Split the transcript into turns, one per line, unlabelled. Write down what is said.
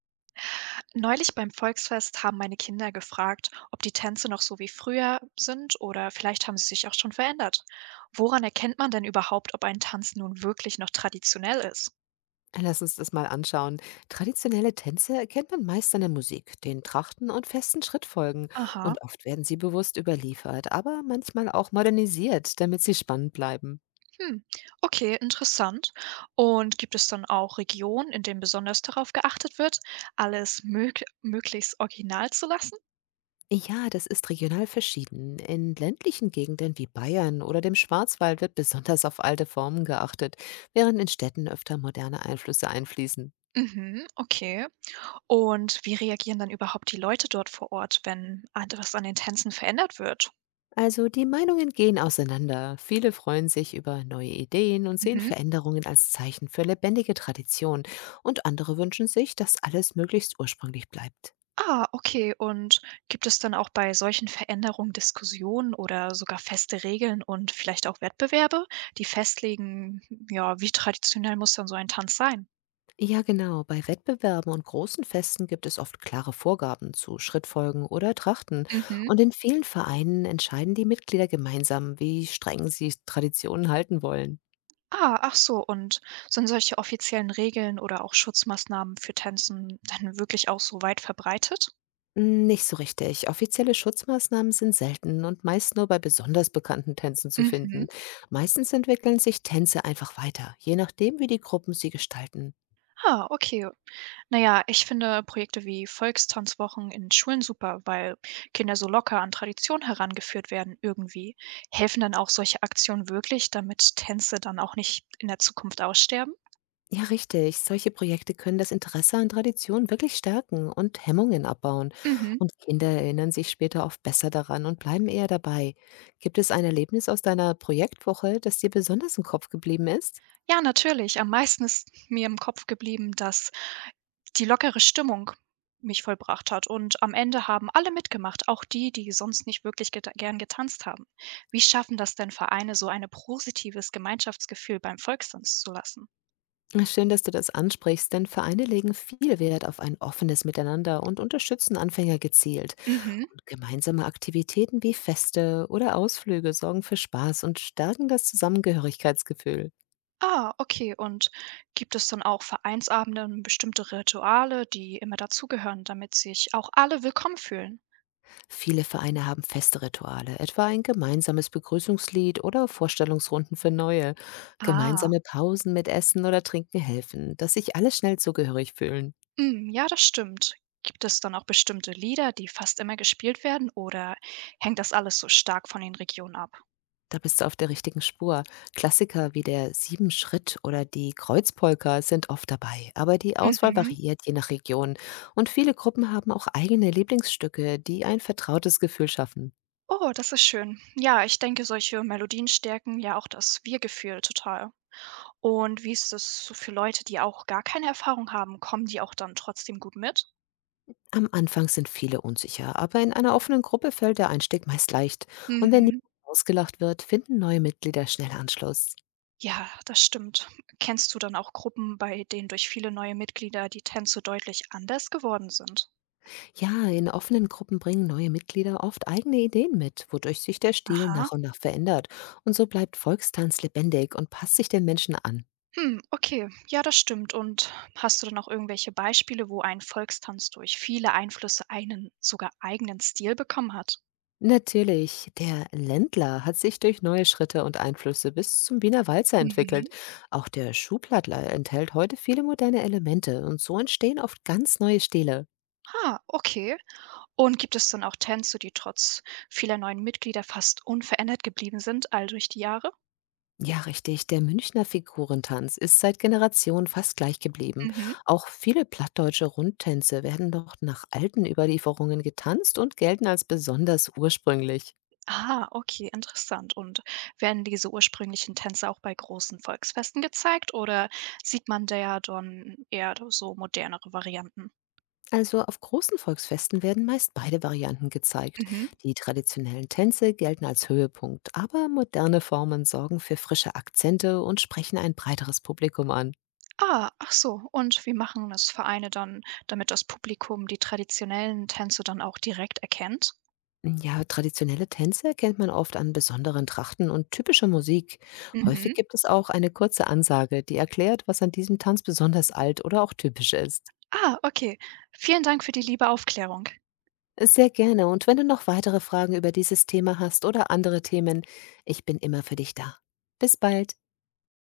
Neulich beim Volksfest haben meine Kinder gefragt, ob die Tänze noch so wie früher sind oder vielleicht haben sie sich auch schon verändert. Woran erkennt man denn überhaupt, ob ein Tanz nun wirklich noch traditionell ist?
Lass uns das mal anschauen. Traditionelle Tänze erkennt man meist an der Musik, den Trachten und festen Schrittfolgen.
Aha,
Und oft werden sie bewusst überliefert, aber manchmal auch modernisiert, damit sie spannend bleiben.
hm, okay, interessant. Und gibt es dann auch Regionen, in denen besonders darauf geachtet wird, alles möglichst original zu lassen?
Ja, das ist regional verschieden. In ländlichen Gegenden wie Bayern oder dem Schwarzwald wird besonders auf alte Formen geachtet, während in Städten öfter moderne Einflüsse einfließen.
Mhm, okay. Und wie reagieren dann überhaupt die Leute dort vor Ort, wenn etwas an den Tänzen verändert wird?
Also die Meinungen gehen auseinander. Viele freuen sich über neue Ideen und sehen
Mhm.
Veränderungen als Zeichen für lebendige Tradition. Und andere wünschen sich, dass alles möglichst ursprünglich bleibt.
Ah, okay. Und gibt es dann auch bei solchen Veränderungen Diskussionen oder sogar feste Regeln und vielleicht auch Wettbewerbe, die festlegen, ja, wie traditionell muss dann so ein Tanz sein?
Ja genau, bei Wettbewerben und großen Festen gibt es oft klare Vorgaben zu Schrittfolgen oder Trachten.
Mhm.
Und in vielen Vereinen entscheiden die Mitglieder gemeinsam, wie streng sie Traditionen halten wollen.
Ah, ach so. Und sind solche offiziellen Regeln oder auch Schutzmaßnahmen für Tänzen dann wirklich auch so weit verbreitet?
Hm, nicht so richtig. Offizielle Schutzmaßnahmen sind selten und meist nur bei besonders bekannten Tänzen zu
Mhm.
finden. Meistens entwickeln sich Tänze einfach weiter, je nachdem, wie die Gruppen sie gestalten.
Ah, okay. Na ja, ich finde Projekte wie Volkstanzwochen in Schulen super, weil Kinder so locker an Tradition herangeführt werden irgendwie. Helfen dann auch solche Aktionen wirklich, damit Tänze dann auch nicht in der Zukunft aussterben?
Ja, richtig. Solche Projekte können das Interesse an Tradition wirklich stärken und Hemmungen abbauen.
Mhm.
Und Kinder erinnern sich später oft besser daran und bleiben eher dabei. Gibt es ein Erlebnis aus deiner Projektwoche, das dir besonders im Kopf geblieben ist?
Ja, natürlich. Am meisten ist mir im Kopf geblieben, dass die lockere Stimmung mich vollbracht hat, und am Ende haben alle mitgemacht, auch die, die sonst nicht wirklich geta gern getanzt haben. Wie schaffen das denn Vereine, so ein positives Gemeinschaftsgefühl beim Volkstanz zu lassen?
Schön, dass du das ansprichst, denn Vereine legen viel Wert auf ein offenes Miteinander und unterstützen Anfänger gezielt.
Mhm.
Und gemeinsame Aktivitäten wie Feste oder Ausflüge sorgen für Spaß und stärken das Zusammengehörigkeitsgefühl.
Ah, okay. Und gibt es dann auch Vereinsabende und bestimmte Rituale, die immer dazugehören, damit sich auch alle willkommen fühlen?
Viele Vereine haben feste Rituale, etwa ein gemeinsames Begrüßungslied oder Vorstellungsrunden für Neue.
Ah,
Gemeinsame Pausen mit Essen oder Trinken helfen, dass sich alle schnell zugehörig fühlen.
mm, ja, das stimmt. Gibt es dann auch bestimmte Lieder, die fast immer gespielt werden, oder hängt das alles so stark von den Regionen ab?
Da bist du auf der richtigen Spur. Klassiker wie der Siebenschritt oder die Kreuzpolka sind oft dabei, aber die Auswahl
Mhm.
variiert je nach Region. Und viele Gruppen haben auch eigene Lieblingsstücke, die ein vertrautes Gefühl schaffen.
Oh, das ist schön. Ja, ich denke, solche Melodien stärken ja auch das Wir-Gefühl total. Und wie ist das so für Leute, die auch gar keine Erfahrung haben? Kommen die auch dann trotzdem gut mit?
Am Anfang sind viele unsicher, aber in einer offenen Gruppe fällt der Einstieg meist leicht. Und wenn niemand
Mhm.
ausgelacht wird, finden neue Mitglieder schnell Anschluss.
Ja, das stimmt. Kennst du dann auch Gruppen, bei denen durch viele neue Mitglieder die Tänze deutlich anders geworden sind?
Ja, in offenen Gruppen bringen neue Mitglieder oft eigene Ideen mit, wodurch sich der Stil
Aha.
nach und nach verändert. Und so bleibt Volkstanz lebendig und passt sich den Menschen an.
Hm, okay. Ja, das stimmt. Und hast du dann auch irgendwelche Beispiele, wo ein Volkstanz durch viele Einflüsse einen sogar eigenen Stil bekommen hat?
Natürlich, der Ländler hat sich durch neue Schritte und Einflüsse bis zum Wiener Walzer entwickelt.
Mhm.
Auch der Schuhplattler enthält heute viele moderne Elemente und so entstehen oft ganz neue Stile.
Ah, okay. Und gibt es dann auch Tänze, die trotz vieler neuen Mitglieder fast unverändert geblieben sind, all durch die Jahre?
Ja, richtig, der Münchner Figurentanz ist seit Generationen fast gleich geblieben.
Mhm.
Auch viele plattdeutsche Rundtänze werden noch nach alten Überlieferungen getanzt und gelten als besonders ursprünglich.
Ah, okay, interessant. Und werden diese ursprünglichen Tänze auch bei großen Volksfesten gezeigt oder sieht man da ja dann eher so modernere Varianten?
Also auf großen Volksfesten werden meist beide Varianten gezeigt.
Mhm.
Die traditionellen Tänze gelten als Höhepunkt, aber moderne Formen sorgen für frische Akzente und sprechen ein breiteres Publikum an.
Ah, ach so. Und wie machen das Vereine dann, damit das Publikum die traditionellen Tänze dann auch direkt erkennt?
Ja, traditionelle Tänze erkennt man oft an besonderen Trachten und typischer Musik. Häufig
Mhm.
gibt es auch eine kurze Ansage, die erklärt, was an diesem Tanz besonders alt oder auch typisch ist.
Ah, okay. Vielen Dank für die liebe Aufklärung.
Sehr gerne. Und wenn du noch weitere Fragen über dieses Thema hast oder andere Themen, ich bin immer für dich da. Bis bald.